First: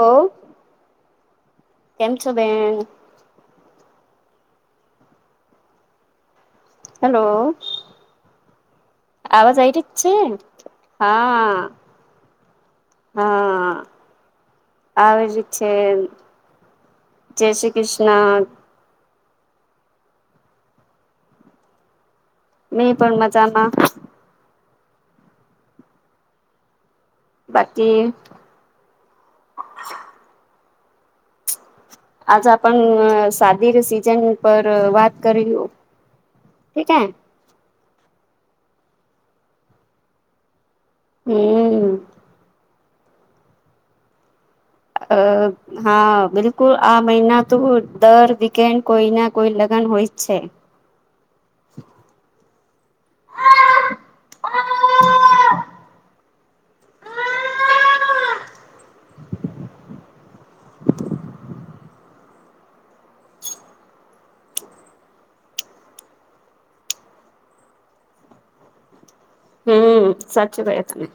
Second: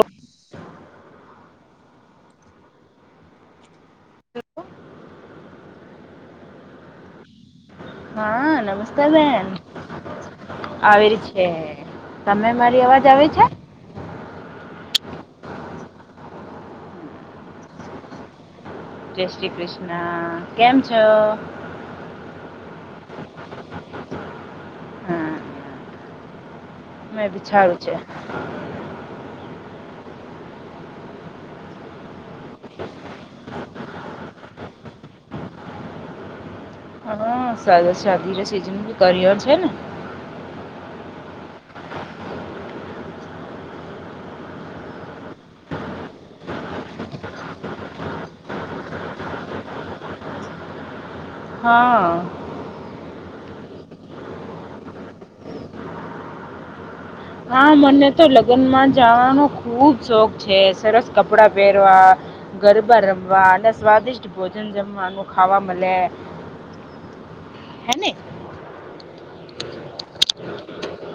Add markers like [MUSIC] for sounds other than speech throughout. ઓ, કેમ છો બેેન. હેલો હા, નમસ્તે બેન. આવી રહી છે આવી ર છે હા તમે મારી અવાજ આવી છે? આવે જ છે. જય શ્રી કૃષ્ણ. જય શ્રી કૃષ્ણ, કેમ છો? મેં પણ મજામાં. હા મેં બી છારું છે. બાકી [UNINTELLIGIBLE] આજે આપણ સાદી રી સિઝન પર વાત કરીયું? ઠીકે. હ સા શાદી રે સિજન બી કરિયર છે ને. હમ. અ હા, બિલકુલ. આ મહિના તો દર વીકેન્ડ કોઈ ના કોઈ લગ ન હોય જ છે. હા. હા, મને તો લગનમાં જવાનો ખુબ શોખ છે. સરસ કપડા પહેરવા ગરબા રમવા અને સ્વાદિષ્ટ ભોજન જમવાનું ખાવા મલે. હેને? હમ સાચી [UNINTELLIGIBLE] તને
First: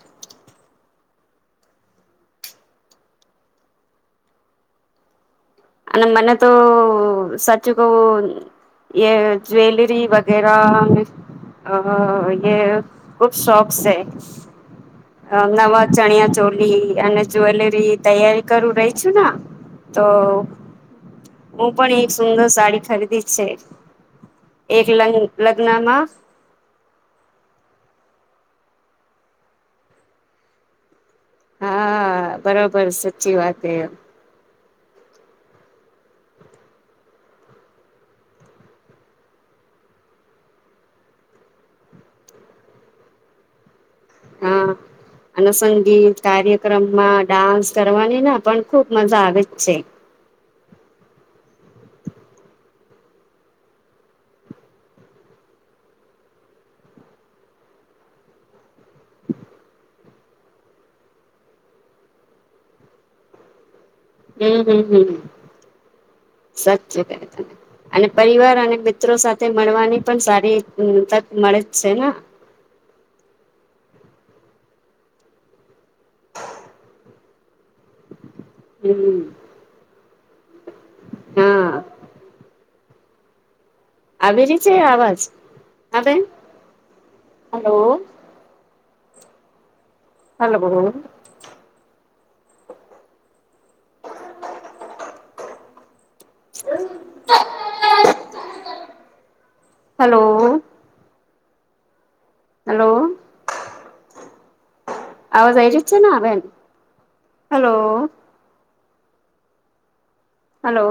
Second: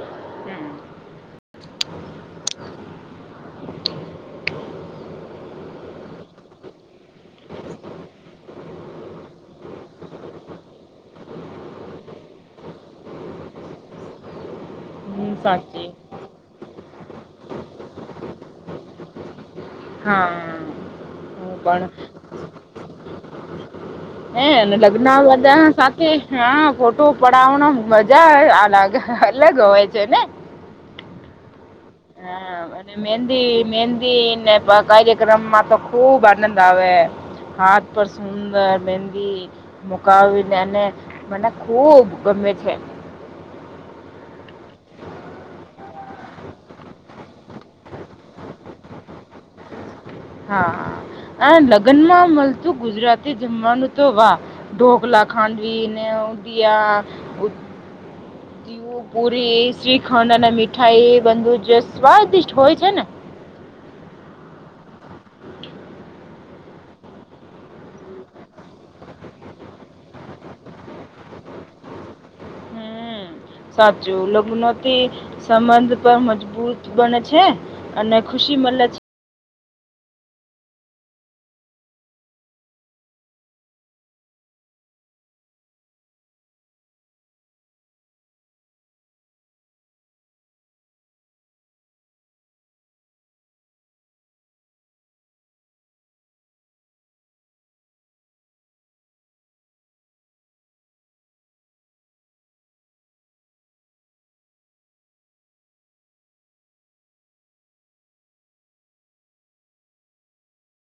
અને મને તો સાચું કું એ જ્વેલરી વગેરા અ ખુબ શોખ છે હમ અ સાચી નવા ચણિયા ચોલ અને જ્વેલરી તૈયારી કરું રહી છું ને તો હા હું પણ એક સુંદર સાડી ખરીદી છે હે અને એક લગ લગ્ન બધા સાથે લગ્નમાં હા ફોટો પડાવવાનો મજા આવે લગ અલગ હોય છે ને હા બરોબર અને સાચી મહેંદી વાત એ મહેંદીને કાર્યક્રમમાં તો ખુબ આનંદ આવે હાથ પર સુંદર મંદી મુકાવીને અને મને ખુબ ગમે મઠે હા અને સંગીત કાર્યક્રમમાં ડાન્સ કરવાની ના પણ ખુબ મજા આવે જ છે હા આ લગ્ન માં મળતું ગુજરાતી જમવાનું તો વાહ ઢોક લાગ ખાંડવીી ને ઉઊડયા તીવું પુરી શ્રીખંડ અને મીઠાઈ એ બું જ સ્વાદિષ હોય છે ને હમ હ સાચચી ક ત અને પરિવાર અને મિત્રો સાથે મળવાની પણ સારી તક મળે જ છે ને [INAUDIBLE] હમ સાચું લગ્નોથી સંબંધ પર મજબૂત બને છે અને ખુશી મલ છે હમ હા આવીભિ રી છે અવાજ હ હલો હલો. [UNINTELLIGIBLE] હેલો. હેલો. આવાજ આવી જ છેને હન. Hello hello.